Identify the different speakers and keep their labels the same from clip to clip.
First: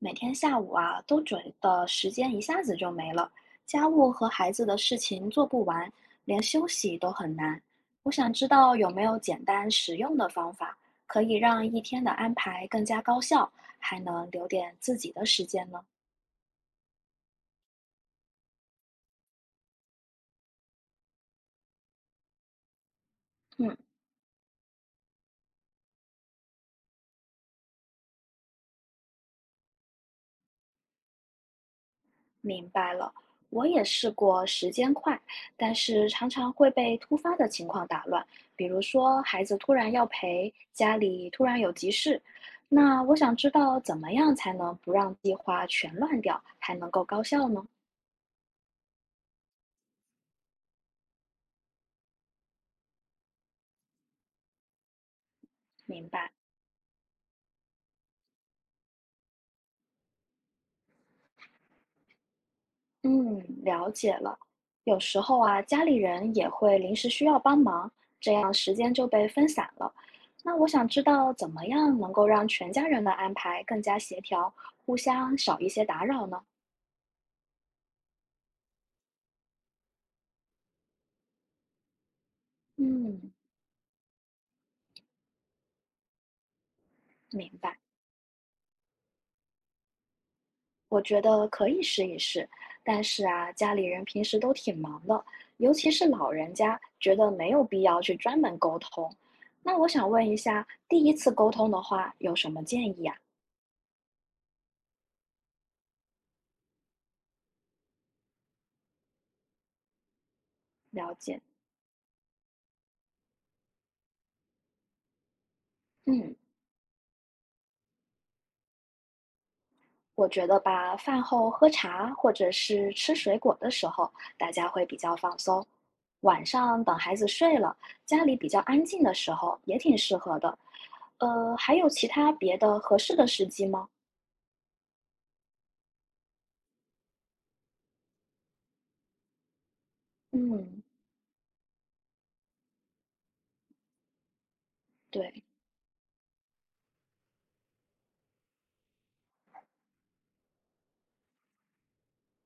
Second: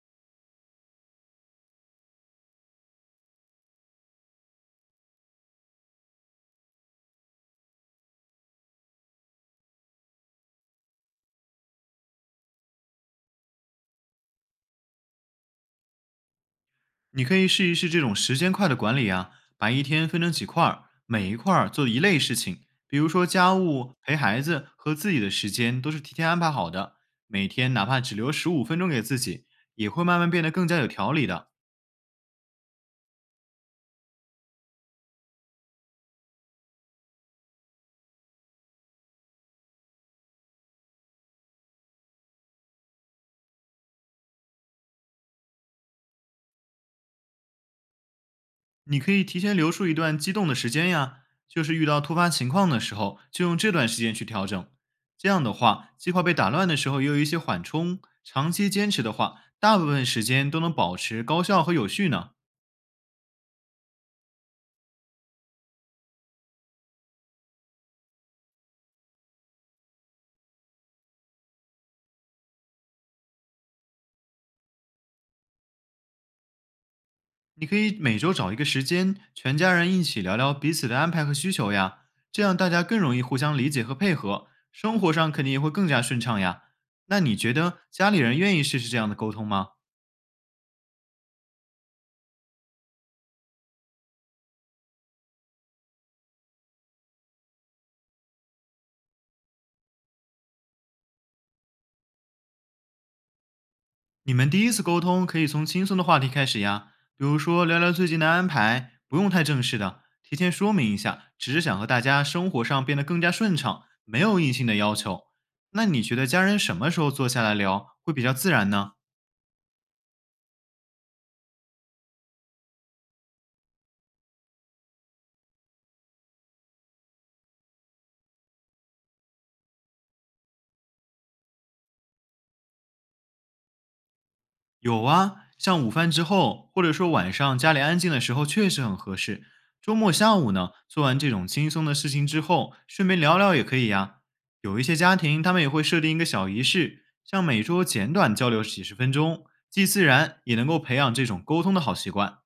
Speaker 1: 每天下午啊，都觉得时间一下子就没了，家务和孩子的事情做不完，连休息都很难。我想知道有没有简单实用的方法，可以让一天的安排更加高效，还能留点自己的时间呢？
Speaker 2: 你可以试一试这种时间块的管理啊，把一天分成几块儿，每一块儿做一类事情，比如说家
Speaker 1: 嗯，
Speaker 2: 务、陪孩子和自己的时间都是提前安排好的，每天哪怕只留15分钟给自己，也会慢慢变得更加有条理的。
Speaker 1: 明白了，我也试过时间快，但是常常会被突发的情况打乱，比如说孩子突然要陪，家里突然有急事。那我想知道怎么样才能不让计划全乱掉，还能够高效呢？
Speaker 2: 你可以提前留出一段激动的时间呀，就是遇到突发情况的时候，就用这段时间去调整。这样的话，
Speaker 1: 明
Speaker 2: 计划
Speaker 1: 白，
Speaker 2: 被打乱的时候也有一些缓冲。长期坚持的话，大部分时间都能保持高效和有序呢。
Speaker 1: 嗯，了解了。有时候啊，家里人也会临时需要帮忙，这样时间就被分散了。那我想知道怎么样能够让全家人的安排更加协调，互相少一些打扰呢？
Speaker 2: 你可以每周找一个时间，全家人一起聊聊彼此的安排和需求呀，这样大家更容易
Speaker 1: 嗯，
Speaker 2: 互相理解和配合，生活上肯定也会更加顺畅呀。那你
Speaker 1: 明
Speaker 2: 觉得
Speaker 1: 白。
Speaker 2: 家里人愿意试试这样的沟通吗？
Speaker 1: 我觉得可以试一试，但是啊，家里人平时都挺忙的，尤其是老人家，觉得没有必要去专门沟通。那我想问一下，第一次沟通的话，有什么建议啊？
Speaker 2: 你们第一次沟通可以从轻松的话题开始呀，比如说聊聊最近的安排，不用太正式的，提前说明一
Speaker 1: 了
Speaker 2: 下，
Speaker 1: 解。
Speaker 2: 只是想和大家生活上变得更加顺畅，没有硬性的要求。那你觉得
Speaker 1: 嗯，
Speaker 2: 家人什么时候坐下来聊会比较自然呢？
Speaker 1: 我觉得吧，饭后喝茶或者是吃水果的时候，大家会比较放松。晚上等孩子睡了，家里比较安静的时候，也挺适合的。还有其他别的合适的时机吗？
Speaker 2: 有啊，像午饭之后，或者说晚上家里安静的时候，确实很合适。周末下午呢，
Speaker 1: 嗯。
Speaker 2: 做完这种轻松的事情之后，顺便聊聊也可以呀。有一些家庭，
Speaker 1: 对，
Speaker 2: 他们也会设定一个小仪式，像每周简短交流几十分钟，既自然也能够培养这种沟通的好习惯。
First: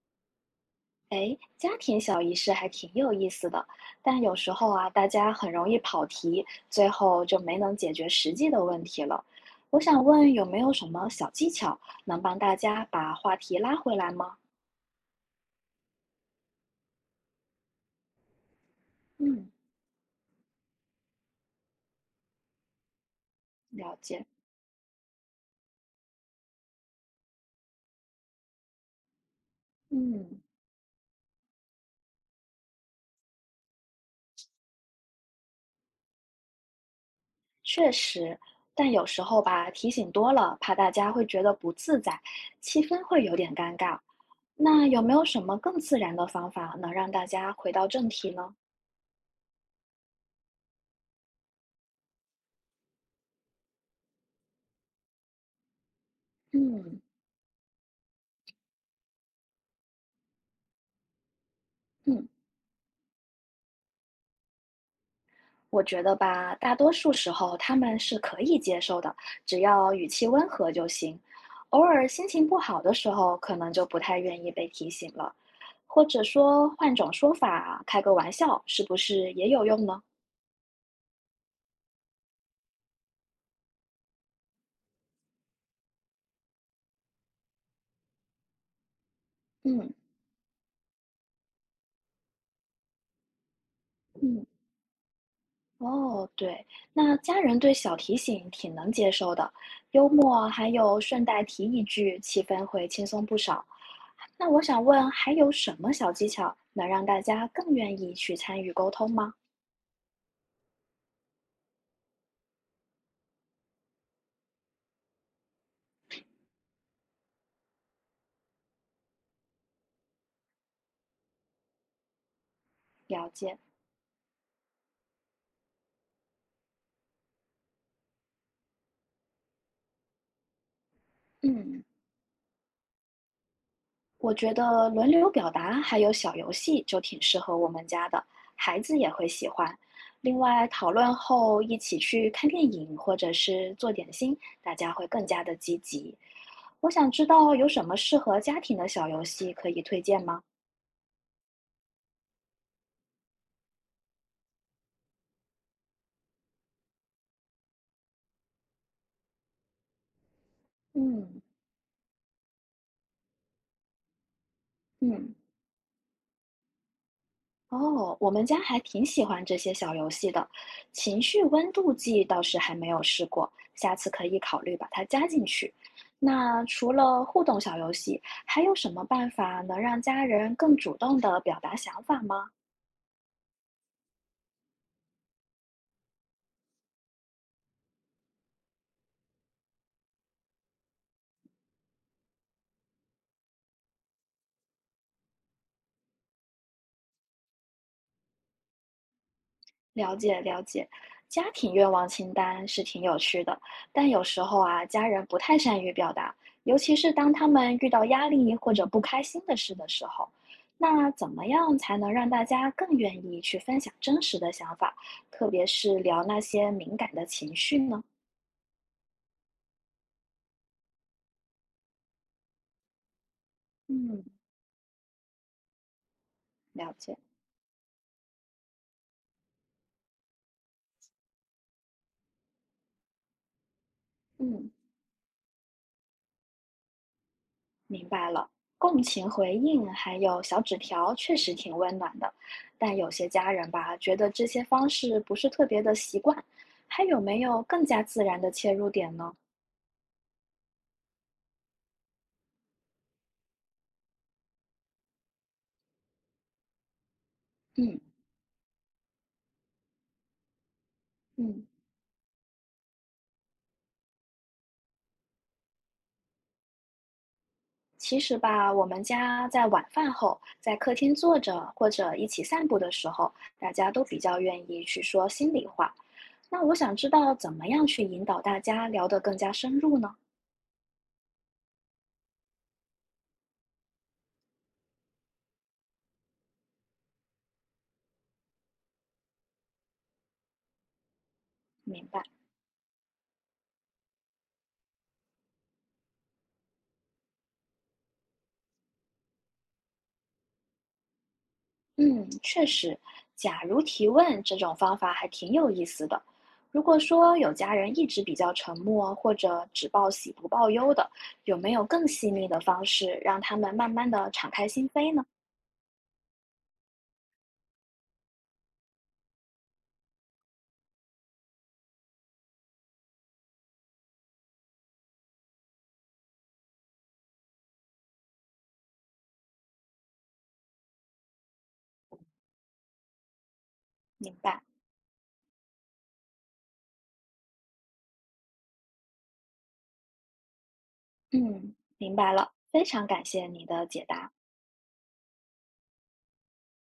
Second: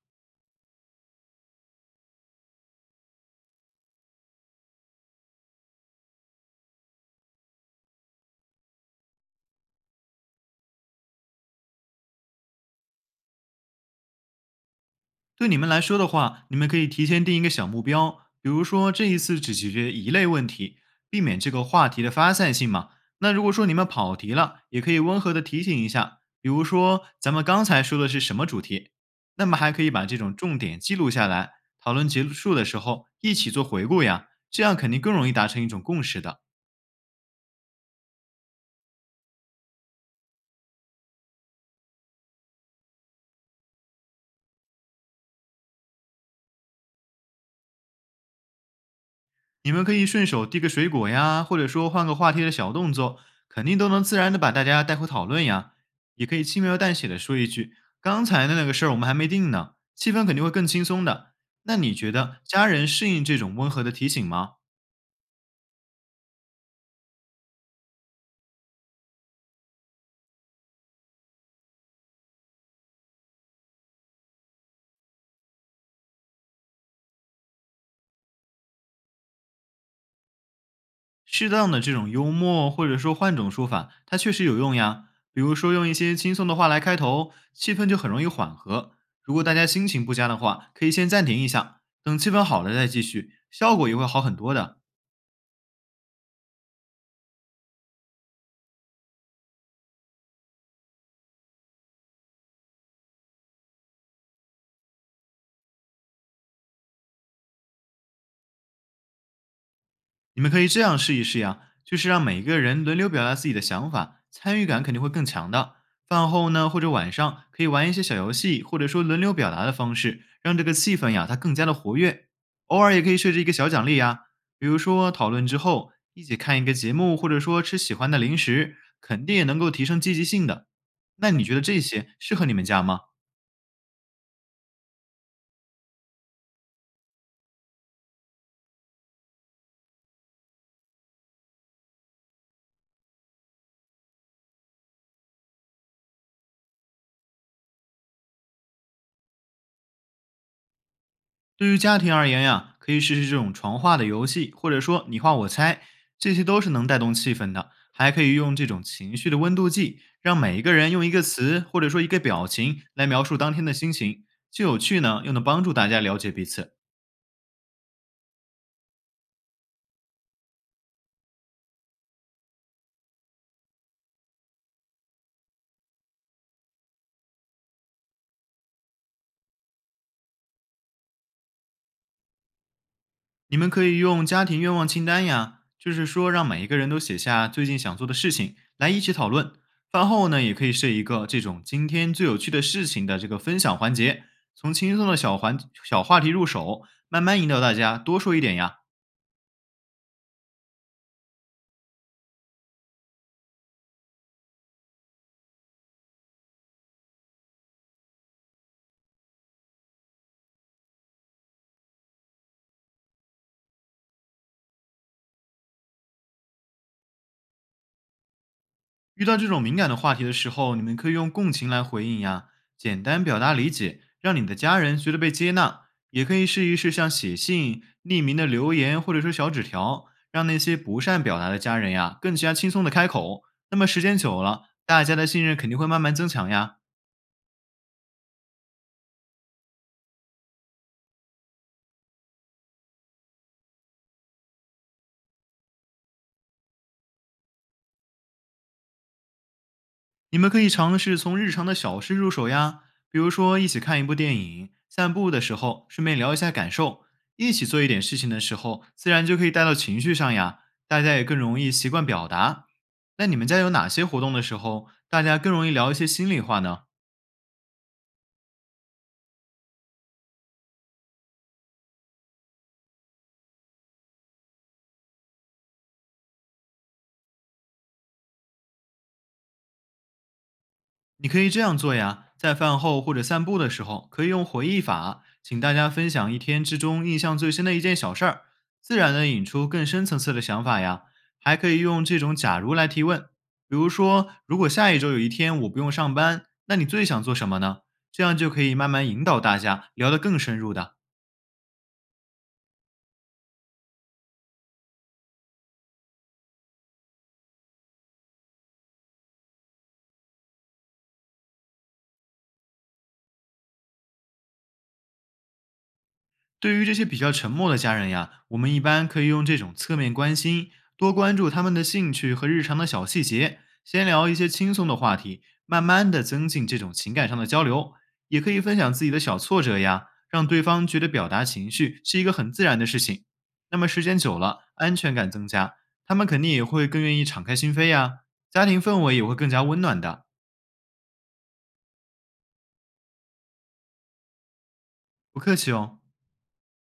Speaker 1: 哎，家庭小仪式还挺有意思的，但有时候啊，大家很容易跑题，最后就没能解决实际的问题了。我想问，有没有什么小技巧能帮大家把话题拉回来吗？
Speaker 2: 对你们来说的话，你们可以提前定一个小目标，比如说这一次
Speaker 1: 嗯，
Speaker 2: 只解决一类问题，避免这个话题的发散性嘛。那如果说你们
Speaker 1: 了
Speaker 2: 跑
Speaker 1: 解。
Speaker 2: 题了，也可以温和的提醒一下，比如说咱们刚才说的是什么主题，那么还可以把这种
Speaker 1: 嗯，
Speaker 2: 重点记录下来，讨论结束的时候一起做回顾呀，这样肯定更容易达成一种共识的。
Speaker 1: 确实，但有时候吧，提醒多了，怕大家会觉得不自在，气氛会有点尴尬。那有没有什么更自然的方法能让大家回到正题呢？
Speaker 2: 你们可以顺手递个水果呀，或者说换个话题的小动作，肯定都能自然的把大家带回讨论呀。也可以轻描淡
Speaker 1: 嗯
Speaker 2: 写的说一句：“刚才的那个事儿我们还没定呢。”气氛肯定会更轻松的。那你觉
Speaker 1: 嗯。
Speaker 2: 得家人适应这种温和的提醒吗？
Speaker 1: 我觉得吧，大多数时候他们是可以接受的，只要语气温和就行。偶尔心情不好的时候，可能就不太愿意被提醒了，或者说换种说法，开个玩笑，是不是也有用呢？
Speaker 2: 适当的这种幽默，或者说换种说法，它确实有用呀。比如说用一些轻松的话来开头，气氛就很容易缓和。如果大家心
Speaker 1: 嗯
Speaker 2: 情不佳的话，可以先暂停一下，等气氛好了再继续，效果也会好很
Speaker 1: 嗯，
Speaker 2: 多的。
Speaker 1: 哦，对，那家人对小提醒挺能接受的，幽默还有顺带提一句，气氛会轻松不少。那我想问，还有什么小技巧能让大家更愿意去参与沟通吗？
Speaker 2: 你们可以这样试一试呀，就是让每一个人轮流表达自己的想法，参与感肯定会更强的。饭后呢，或者晚上可以玩一些小游戏，或者说轮流表达的方式，让这个气氛呀它更加的活跃。偶尔也可以
Speaker 1: 了
Speaker 2: 设置一个
Speaker 1: 解，
Speaker 2: 小奖励呀，比如说讨论之后一起看一个节目，或者说吃喜欢的零食，肯定也能够提升积极性的。那你觉得这
Speaker 1: 嗯，
Speaker 2: 些适合你们家吗？
Speaker 1: 我觉得轮流表达还有小游戏就挺适合我们家的，孩子也会喜欢。另外，讨论后一起去看电影或者是做点心，大家会更加的积极。我想知道有什么适合家庭的小游戏可以推荐吗？
Speaker 2: 对于家庭而言呀，可以试试这种床画的游戏，或者说你画我猜，这些都是能带动气氛的。还可以用这种情绪的温度计，让每一个人用一个
Speaker 1: 嗯
Speaker 2: 词或者说一个表情来描述当天的心情，既有趣呢，又
Speaker 1: 嗯。
Speaker 2: 能帮助大家了解彼此。
Speaker 1: 哦，我们家还挺喜欢这些小游戏的，情绪温度计倒是还没有试过，下次可以考虑把它加进去。那除了互动小游戏，还有什么办法能让家人更主动的表达想法吗？
Speaker 2: 你们可以用家庭愿望清单呀，就是说让每一个人都写下最近想做的事情，来一起讨论。饭后呢，也可以设一个这种今天最有趣的事情的这个分享环节，从轻松的小话题入手，慢慢引导大家多说一点呀。
Speaker 1: 了解了解，家庭愿望清单是挺有趣的，但有时候啊，家人不太善于表达，尤其是当他们遇到压力或者不开心的事的时候。那怎么样才能让大家更愿意去分享真实的想法，特别是聊那些敏感的情绪呢？
Speaker 2: 遇到这种敏感的话题的时候，你们可以用共情来回应呀，简单表达理解，
Speaker 1: 嗯，
Speaker 2: 让你的家人觉得被接纳。也可以试一
Speaker 1: 了
Speaker 2: 试像
Speaker 1: 解，
Speaker 2: 写信、匿名的留言或者说小纸条，让那些不善表达的家人呀更加轻松的开口。那么时间久了，
Speaker 1: 嗯。
Speaker 2: 大家的信任肯定会慢慢增强呀。
Speaker 1: 明白了，共情回应还有小纸条确实挺温暖的，但有些家人吧，觉得这些方式不是特别的习惯，还有没有更加自然的切入点呢？
Speaker 2: 你们可以尝试从日常的小事入手呀，比如说一起看一部电影，散步的时候顺便聊一下感受，一起做一
Speaker 1: 嗯，
Speaker 2: 点事情的时候，自然就可以带到情绪上呀，大家也更容
Speaker 1: 嗯，
Speaker 2: 易习惯表达。那你们家有哪些活动的时候，大家更容易聊一些心里话呢？
Speaker 1: 其实吧，我们家在晚饭后，在客厅坐着或者一起散步的时候，大家都比较愿意去说心里话。那我想知道怎么样去引导大家聊得更加深入呢？
Speaker 2: 你可以这样做呀，在饭后或者散步的时候，可以用回忆法，请大家分享一天之中印象最深的一件小事儿，自然的引出更深层次的想法呀。还可以用
Speaker 1: 明
Speaker 2: 这
Speaker 1: 白。
Speaker 2: 种“假如”来提问，比如说，如果下一周有一天我不用上班，那你最想做什么呢？这样就可以慢慢引导大家聊得更深入的。
Speaker 1: 嗯，确实，假如提问这种方法还挺有意思的。如果说有家人一直比较沉默，或者只报喜不报忧的，有没有更细腻的方式让他们慢慢的敞开心扉呢？
Speaker 2: 对于这些比较沉默的家人呀，我们一般可以用这种侧面关心，多关注他们的兴趣和日常的小细节，先聊一些轻松的话题，慢慢的增进这种情感上的交流。也可以分享自己的小挫折呀，让对方觉得表达情绪是一个很自然的事情。那么时间
Speaker 1: 明
Speaker 2: 久
Speaker 1: 白，
Speaker 2: 了，安全感增加，他们肯定也会更愿意敞开心扉呀，家庭氛围也会更加温暖的。
Speaker 1: 嗯，明白了，非常感谢你的解答。
Speaker 2: 不客气哦。